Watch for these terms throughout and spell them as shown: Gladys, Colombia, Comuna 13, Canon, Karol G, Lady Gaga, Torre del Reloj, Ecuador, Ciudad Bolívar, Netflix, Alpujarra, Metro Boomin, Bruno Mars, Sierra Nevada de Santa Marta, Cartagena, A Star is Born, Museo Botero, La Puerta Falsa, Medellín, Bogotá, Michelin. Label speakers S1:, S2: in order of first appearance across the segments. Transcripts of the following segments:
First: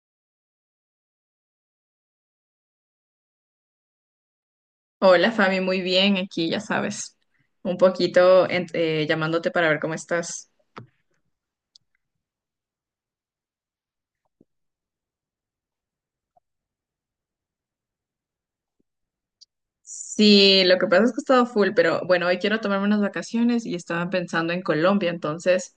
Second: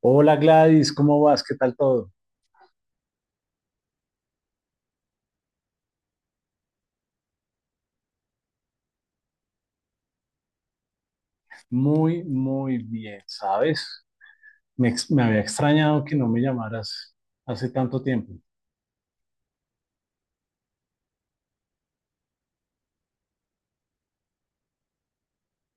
S1: Hola, Gladys, ¿cómo vas? ¿Qué tal todo?
S2: Hola Fabi, muy bien, aquí ya sabes, un poquito llamándote para ver cómo estás.
S1: Muy, muy bien, ¿sabes? Me había extrañado que no me llamaras hace tanto tiempo.
S2: Sí, lo que pasa es que he estado full, pero bueno, hoy quiero tomarme unas vacaciones y estaba pensando en Colombia, entonces,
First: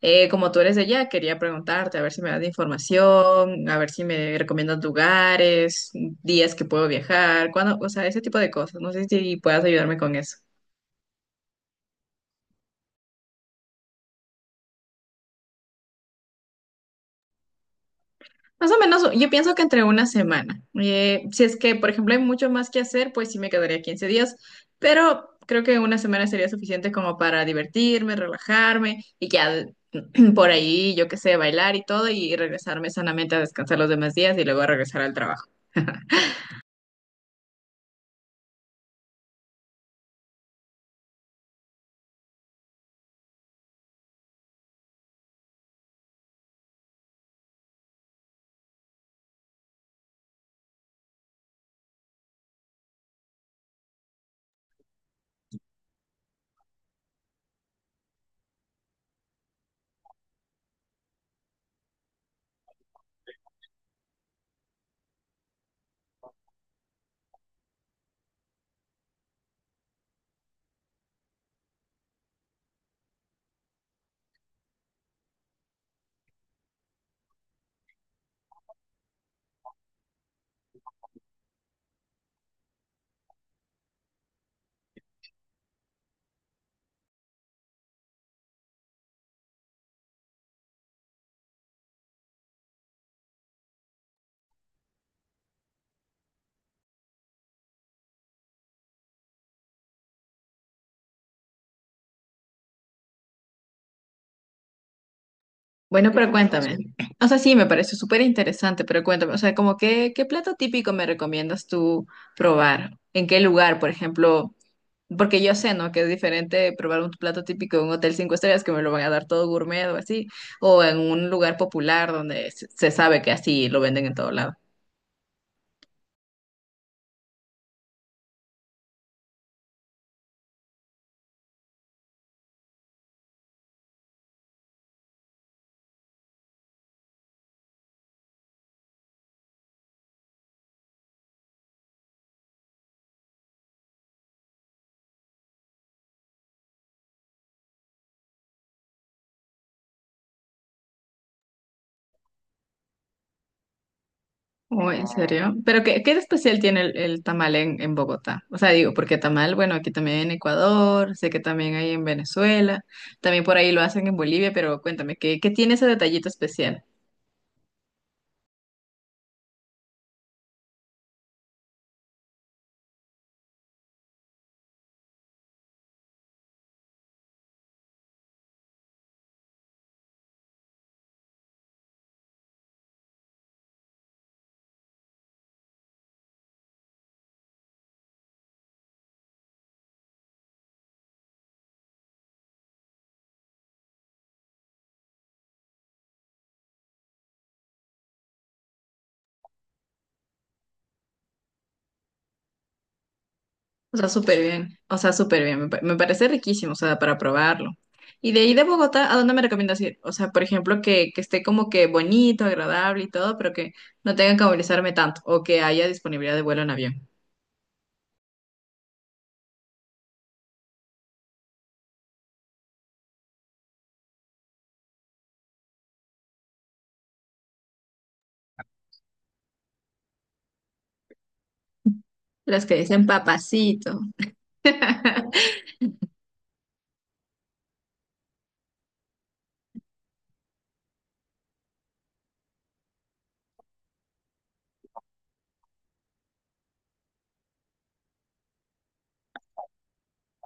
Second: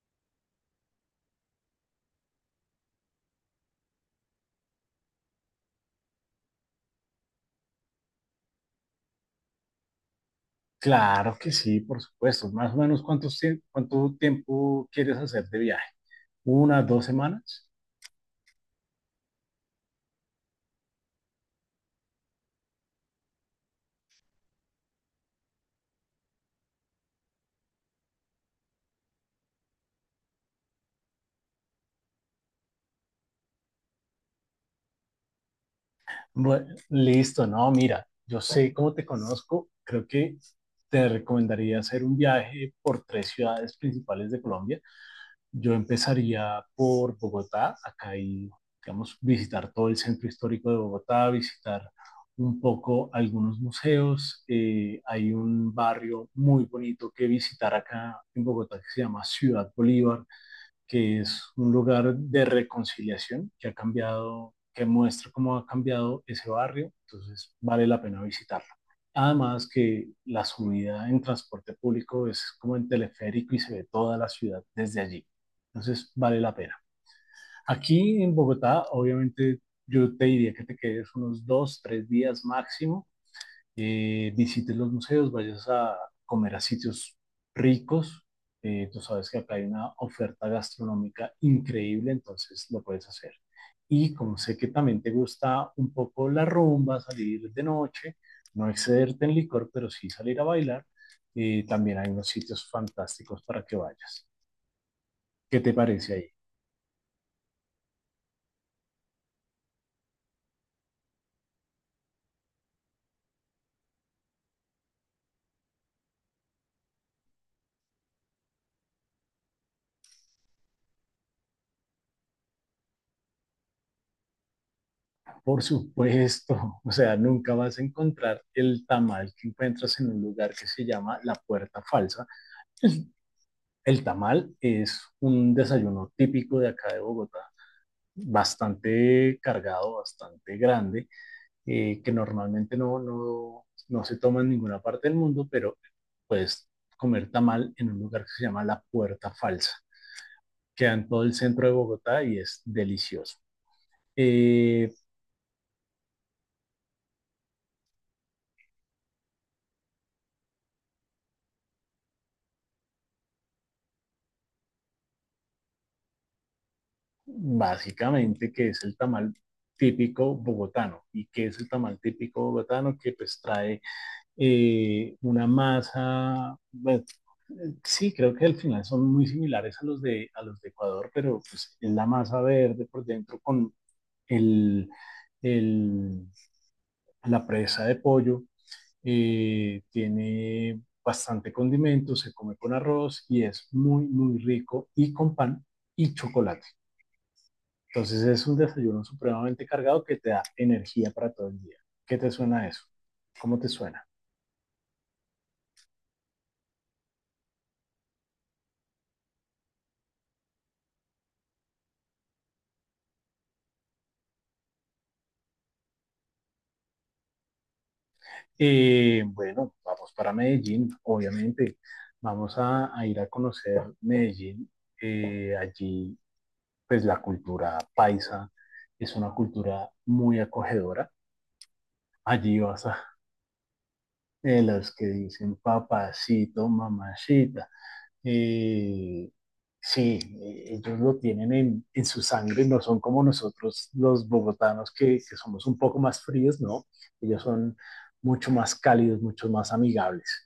S2: como tú eres de allá, quería preguntarte a ver si me das información, a ver si me recomiendas lugares, días que puedo viajar, cuándo, o sea, ese tipo de cosas. No sé si puedas ayudarme con eso.
S1: Claro que sí, por supuesto. Más o menos, ¿ cuánto tiempo quieres hacer de viaje? ¿Una, dos semanas?
S2: Más o menos, yo pienso que entre una semana. Si es que, por ejemplo, hay mucho más que hacer, pues sí me quedaría 15 días, pero creo que una semana sería suficiente como para divertirme, relajarme y ya por ahí, yo qué sé, bailar y todo y regresarme sanamente a descansar los demás días y luego a regresar al trabajo.
S1: Bueno, listo, no, mira, yo sé cómo te conozco. Creo que te recomendaría hacer un viaje por tres ciudades principales de Colombia. Yo empezaría por Bogotá. Acá hay, digamos, visitar todo el centro histórico de Bogotá, visitar un poco algunos museos. Hay un barrio muy bonito que visitar acá en Bogotá que se llama Ciudad Bolívar, que es un lugar de reconciliación que ha cambiado, que muestra cómo ha cambiado ese barrio, entonces vale la pena visitarlo. Además que la subida en transporte público es como en teleférico y se ve toda la ciudad desde allí, entonces vale la pena. Aquí en Bogotá, obviamente, yo te diría que te quedes unos dos, tres días máximo, visites los museos, vayas a comer a sitios ricos. Tú sabes que acá hay una oferta gastronómica increíble, entonces lo puedes hacer. Y como sé que también te gusta un poco la rumba, salir de noche, no excederte en licor, pero sí salir a bailar, también hay unos sitios fantásticos para que vayas. ¿Qué te
S2: Bueno,
S1: parece ahí?
S2: pero cuéntame. O sea, sí, me parece súper interesante, pero cuéntame, o sea, como qué plato típico me recomiendas tú probar? ¿En qué lugar, por ejemplo? Porque yo sé, ¿no? Que es diferente probar un plato típico de un hotel 5 estrellas que me lo van a dar todo gourmet o así, o en un lugar popular donde se sabe que así lo venden en todo lado.
S1: Por supuesto, o sea, nunca vas a encontrar el tamal que encuentras en un lugar que se llama La Puerta Falsa. Es El tamal es un desayuno típico de acá de Bogotá, bastante cargado, bastante grande, que normalmente no se toma en ninguna parte del mundo, pero puedes comer tamal en un lugar que se llama La Puerta Falsa. Queda en todo el centro de Bogotá y es delicioso.
S2: Oh,
S1: Eh,
S2: ¿en serio? Pero ¿qué, qué de especial tiene el tamal en Bogotá? O sea, digo, porque tamal, bueno, aquí también en Ecuador, sé que también hay en Venezuela, también por ahí lo hacen en Bolivia, pero cuéntame, ¿qué, qué tiene ese detallito especial?
S1: Básicamente, ¿que es el tamal típico bogotano? ¿Y qué es el tamal típico bogotano? Que pues trae una masa, bueno, sí, creo que al final son muy similares a los de Ecuador, pero pues es la masa verde por dentro con el, el- la presa de pollo. Tiene bastante condimento, se come con arroz y es muy, muy rico, y con pan y chocolate. Entonces es un desayuno supremamente cargado que te da energía para todo el día. ¿Qué te suena eso? ¿Cómo te
S2: O
S1: suena?
S2: sea, súper bien. O sea, súper bien. Me parece riquísimo, o sea, para probarlo. Y de ahí de Bogotá, ¿a dónde me recomiendas ir? O sea, por ejemplo, que esté como que bonito, agradable y todo, pero que no tenga que movilizarme tanto o que haya disponibilidad de vuelo en avión.
S1: Bueno, vamos para Medellín, obviamente. A ir a conocer Medellín. Allí, pues la cultura paisa es una cultura muy acogedora. Allí
S2: Las que
S1: vas
S2: dicen
S1: a
S2: papacito.
S1: los que dicen papacito, mamacita. Eh, sí, ellos lo tienen en su sangre, no son como nosotros los bogotanos que somos un poco más fríos, no. Ellos son mucho más cálidos, mucho más amigables.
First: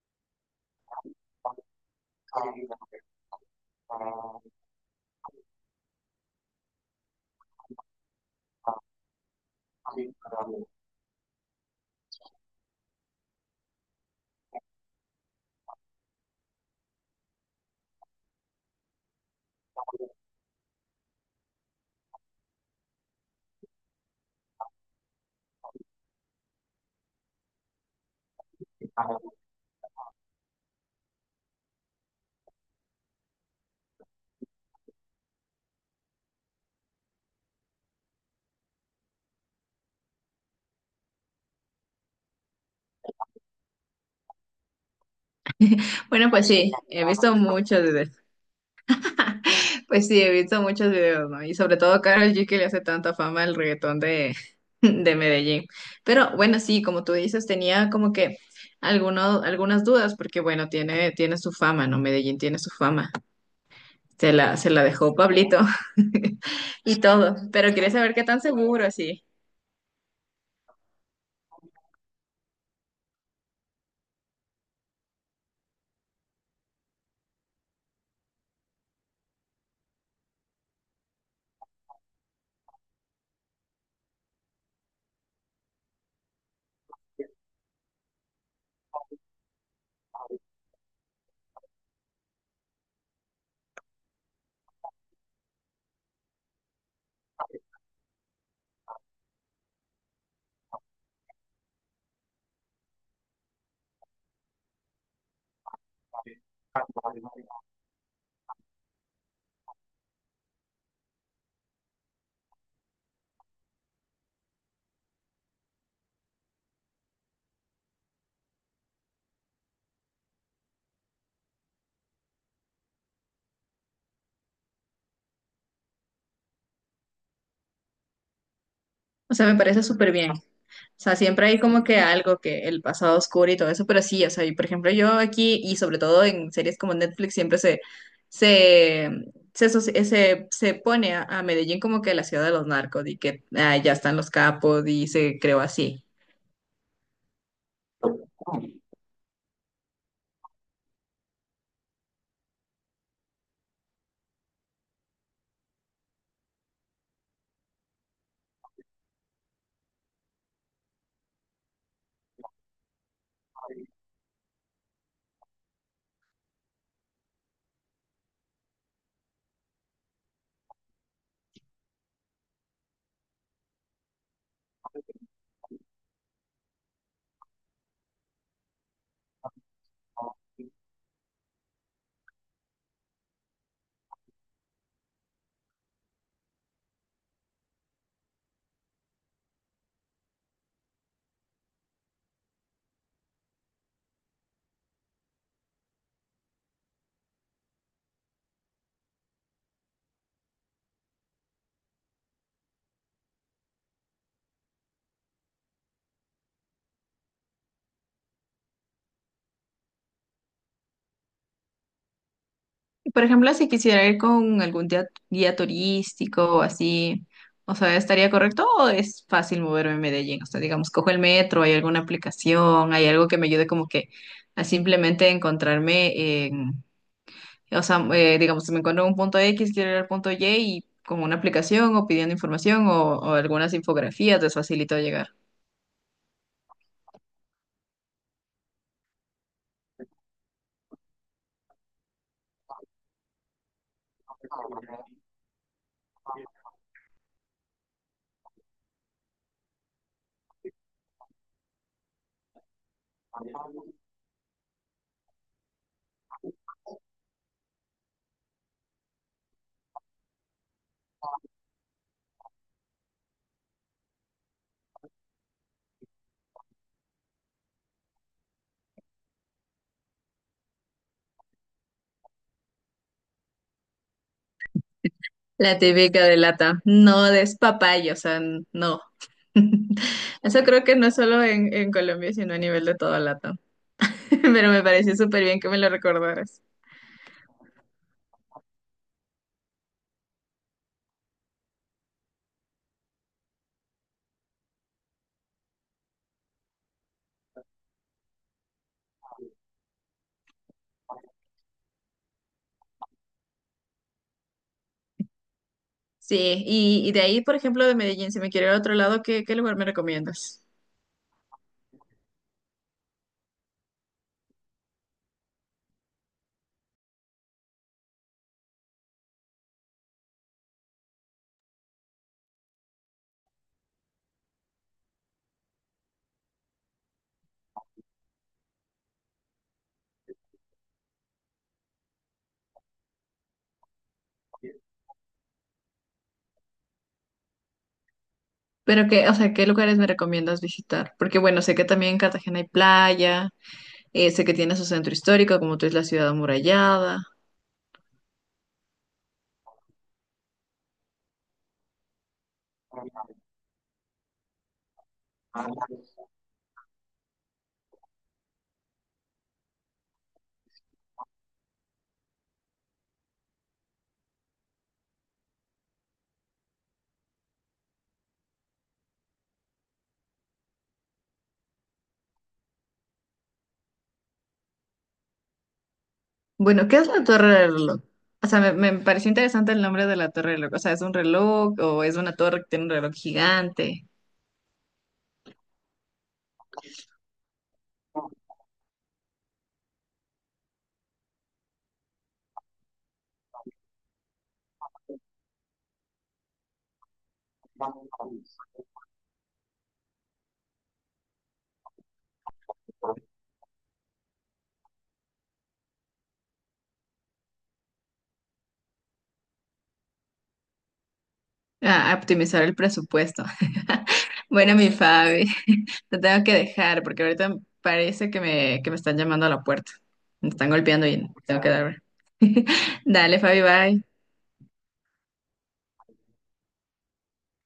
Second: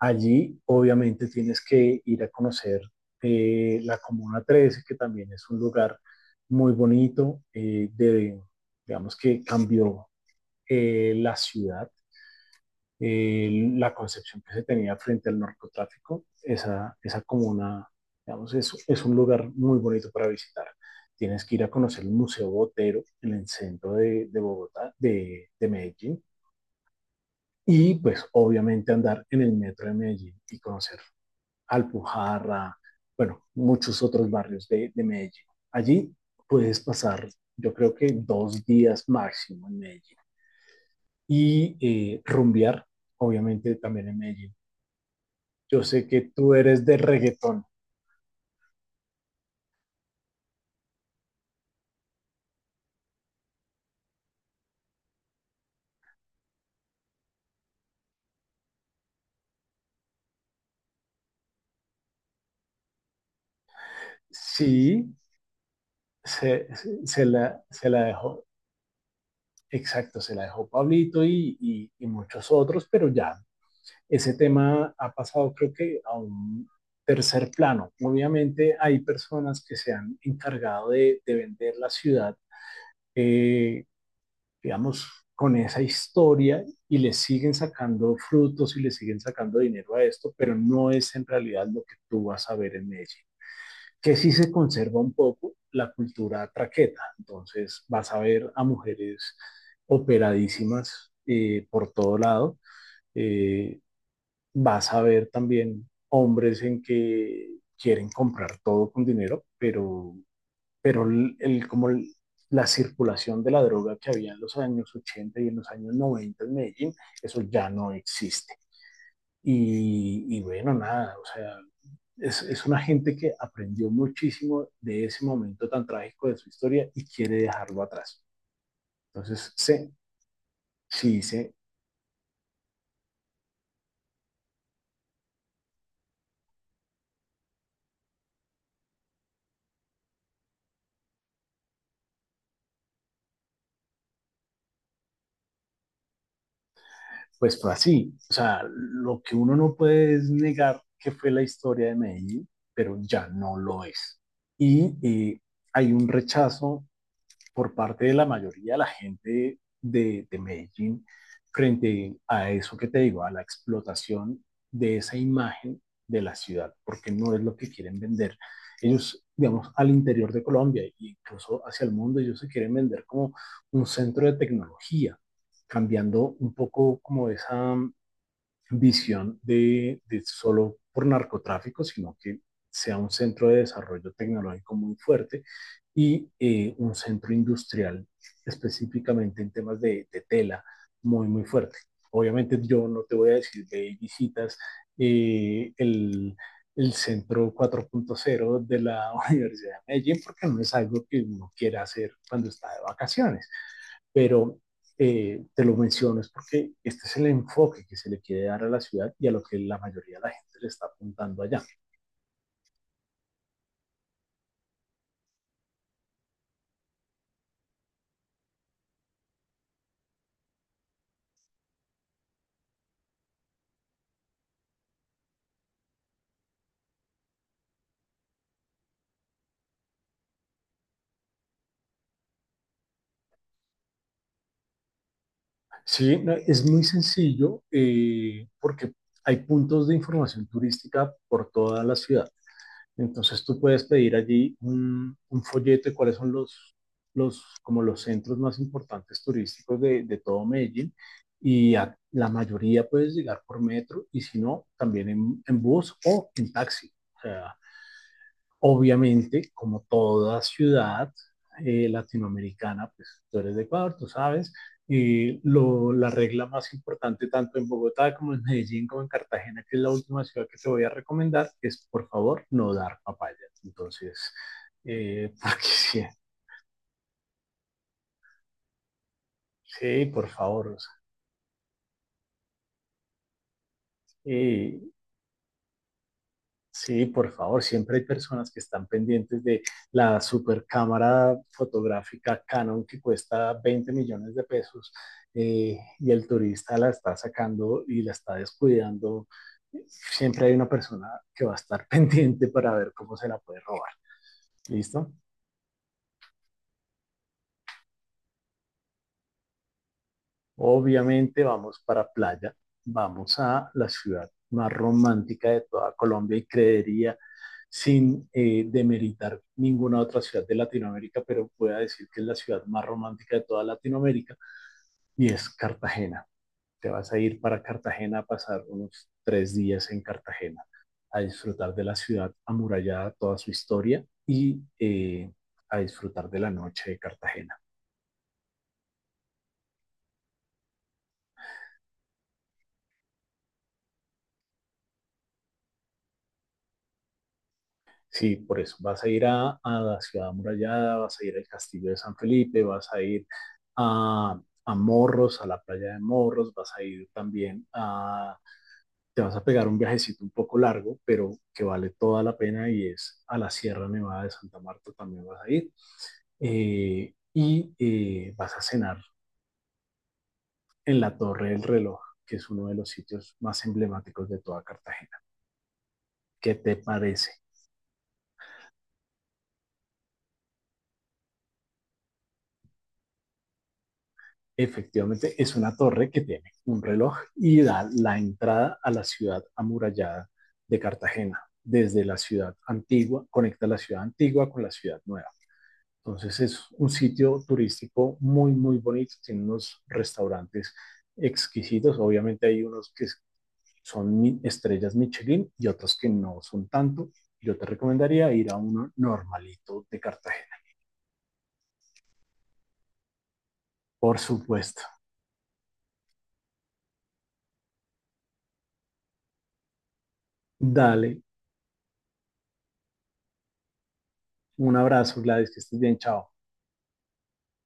S1: Allí obviamente tienes que ir a conocer la Comuna 13, que también es un lugar muy bonito, digamos que cambió la ciudad, la concepción que se tenía frente al narcotráfico. Esa comuna, digamos, es un lugar muy bonito para visitar. Tienes que ir a conocer el Museo Botero en el centro de Medellín, y pues obviamente andar en el metro de Medellín y conocer Alpujarra, bueno, muchos otros barrios de Medellín. Allí puedes pasar, yo creo que dos días máximo en Medellín. Y rumbear, obviamente, también en Medellín. Yo sé que
S2: Bueno, pues
S1: tú
S2: sí,
S1: eres de
S2: he visto
S1: reggaetón.
S2: muchos. Pues sí, he visto muchos videos, ¿no? Y sobre todo Karol G, que le hace tanta fama al reggaetón de, de Medellín. Pero bueno, sí, como tú dices, tenía como que algunas dudas, porque bueno, tiene su fama, ¿no? Medellín tiene su fama. Se la
S1: Sí,
S2: dejó Pablito y todo. Pero
S1: se
S2: quería
S1: la
S2: saber qué tan
S1: dejó,
S2: seguro así.
S1: exacto, se la dejó Pablito y muchos otros, pero ya ese tema ha pasado creo que a un tercer plano. Obviamente hay personas que se han encargado de vender la ciudad, eh, digamos, con esa historia, y le siguen sacando frutos y le siguen sacando dinero a esto, pero no es en realidad lo que tú vas a ver en Medellín. Que sí se conserva un poco la cultura traqueta, entonces vas a ver a mujeres operadísimas por todo lado, eh, vas a ver también hombres en que quieren comprar todo con dinero, pero, pero la circulación de la droga que había en los años 80 y en los años 90 en Medellín, eso ya no existe. Y bueno, nada, o sea, es una gente que aprendió muchísimo de ese momento tan trágico de su historia y quiere dejarlo atrás.
S2: O sea,
S1: Entonces,
S2: me parece
S1: se,
S2: súper bien. O sea,
S1: sí,
S2: siempre
S1: se,
S2: hay como que algo, que el pasado oscuro y todo eso, pero sí, o sea, y por ejemplo, yo aquí, y sobre todo en series como Netflix, siempre se, se pone a Medellín como que la ciudad de los narcos, y que ah, ya están los capos y se creó así.
S1: pues fue así. O sea, lo que uno no puede es negar que fue la historia de Medellín, pero ya no lo es. Y hay un rechazo por parte de la mayoría de la gente de Medellín frente a eso que te digo, a la explotación de esa imagen de la ciudad, porque no es lo que quieren vender. Ellos, digamos, al interior de Colombia e incluso hacia el mundo, ellos se quieren vender como un centro de tecnología, cambiando un poco como esa visión de solo por narcotráfico, sino que sea un centro de desarrollo tecnológico muy fuerte, y un centro industrial específicamente en temas de tela, muy, muy fuerte. Obviamente yo no te voy a decir de visitas eh, el, centro 4.0 de la Universidad de Medellín, porque no es algo que uno quiera hacer cuando está de vacaciones, pero te lo menciono es porque este es el enfoque que se le quiere dar a la ciudad y a lo que la mayoría de la gente le está apuntando allá.
S2: Y, por ejemplo, si quisiera ir con algún guía turístico o así, o sea, ¿estaría correcto o es fácil moverme en Medellín? O sea, digamos, cojo el metro, ¿hay alguna aplicación, hay algo que me ayude como que a simplemente encontrarme? O sea, digamos, si me encuentro en un punto X, quiero ir al punto Y y como una aplicación o pidiendo información o algunas infografías les facilito llegar.
S1: Sí, no, es muy sencillo, porque hay puntos de información turística por toda la ciudad. Entonces tú puedes pedir allí un folleto de cuáles son como los centros más importantes turísticos de todo Medellín, y a la mayoría puedes llegar por metro, y si no, también en bus o en taxi. O sea, obviamente, como toda ciudad latinoamericana, pues tú eres de Ecuador, tú sabes, la regla más importante tanto en Bogotá como en Medellín como en Cartagena, que es la última ciudad que te voy a recomendar, es por favor no dar papaya. Entonces, porque
S2: La
S1: sí,
S2: típica de lata, no despapalle, o sea, no.
S1: sí, por
S2: Eso
S1: favor. O
S2: creo
S1: sea,
S2: que no solo en Colombia, sino a nivel de toda lata. Pero
S1: eh,
S2: me pareció súper bien que me lo recordaras.
S1: sí, por favor, siempre hay personas que están pendientes de la super cámara fotográfica Canon que cuesta 20 millones de pesos, y el turista la está sacando y la está descuidando. Siempre hay una persona que va a estar pendiente para ver cómo se la puede robar. ¿Listo?
S2: Sí, y de ahí, por ejemplo, de Medellín, si me quiero ir a otro lado, ¿qué, qué lugar me recomiendas?
S1: Obviamente vamos para playa, vamos a la ciudad más romántica de toda Colombia y creería, sin demeritar ninguna otra ciudad de Latinoamérica, pero pueda decir que es la ciudad más romántica de toda Latinoamérica, y es Cartagena. Te vas a ir para Cartagena a pasar unos tres días en Cartagena, a disfrutar de la ciudad amurallada, toda su historia, y a disfrutar de la noche de Cartagena.
S2: Pero qué, o sea, ¿qué lugares me recomiendas visitar? Porque bueno, sé que también en Cartagena hay playa. Sé que tiene su centro histórico, como tú, es la ciudad amurallada.
S1: Sí, por eso. Vas a ir a la ciudad amurallada, vas a ir al castillo de San Felipe, vas a ir a, a Morros, a la playa de Morros, vas a ir también a... Te vas a pegar un viajecito un poco largo, pero que vale toda la pena, y es a la Sierra Nevada de Santa Marta también vas a ir. Vas a cenar en la Torre del Reloj, que es uno de los sitios más emblemáticos de toda Cartagena. ¿Qué te
S2: Bueno, ¿qué es la
S1: parece?
S2: Torre del Reloj? O sea, me pareció interesante el nombre de la Torre del Reloj. O sea, ¿es un reloj o es una torre que tiene un reloj gigante?
S1: Efectivamente, es una torre que tiene un reloj y da la entrada a la ciudad amurallada de Cartagena. Desde la ciudad antigua, conecta la ciudad antigua con la ciudad nueva. Entonces es un sitio turístico muy, muy bonito. Tiene unos restaurantes exquisitos. Obviamente hay unos que son estrellas Michelin y otros que no son tanto. Yo te recomendaría ir a uno normalito de Cartagena.
S2: Ah, a optimizar el presupuesto.
S1: Por
S2: Bueno,
S1: supuesto.
S2: mi Fabi, te tengo que dejar porque ahorita parece que me están llamando a la puerta. Me están golpeando
S1: Dale
S2: y tengo que darme. Dale, Fabi, bye.
S1: un abrazo, Gladys, que estés bien. Chao.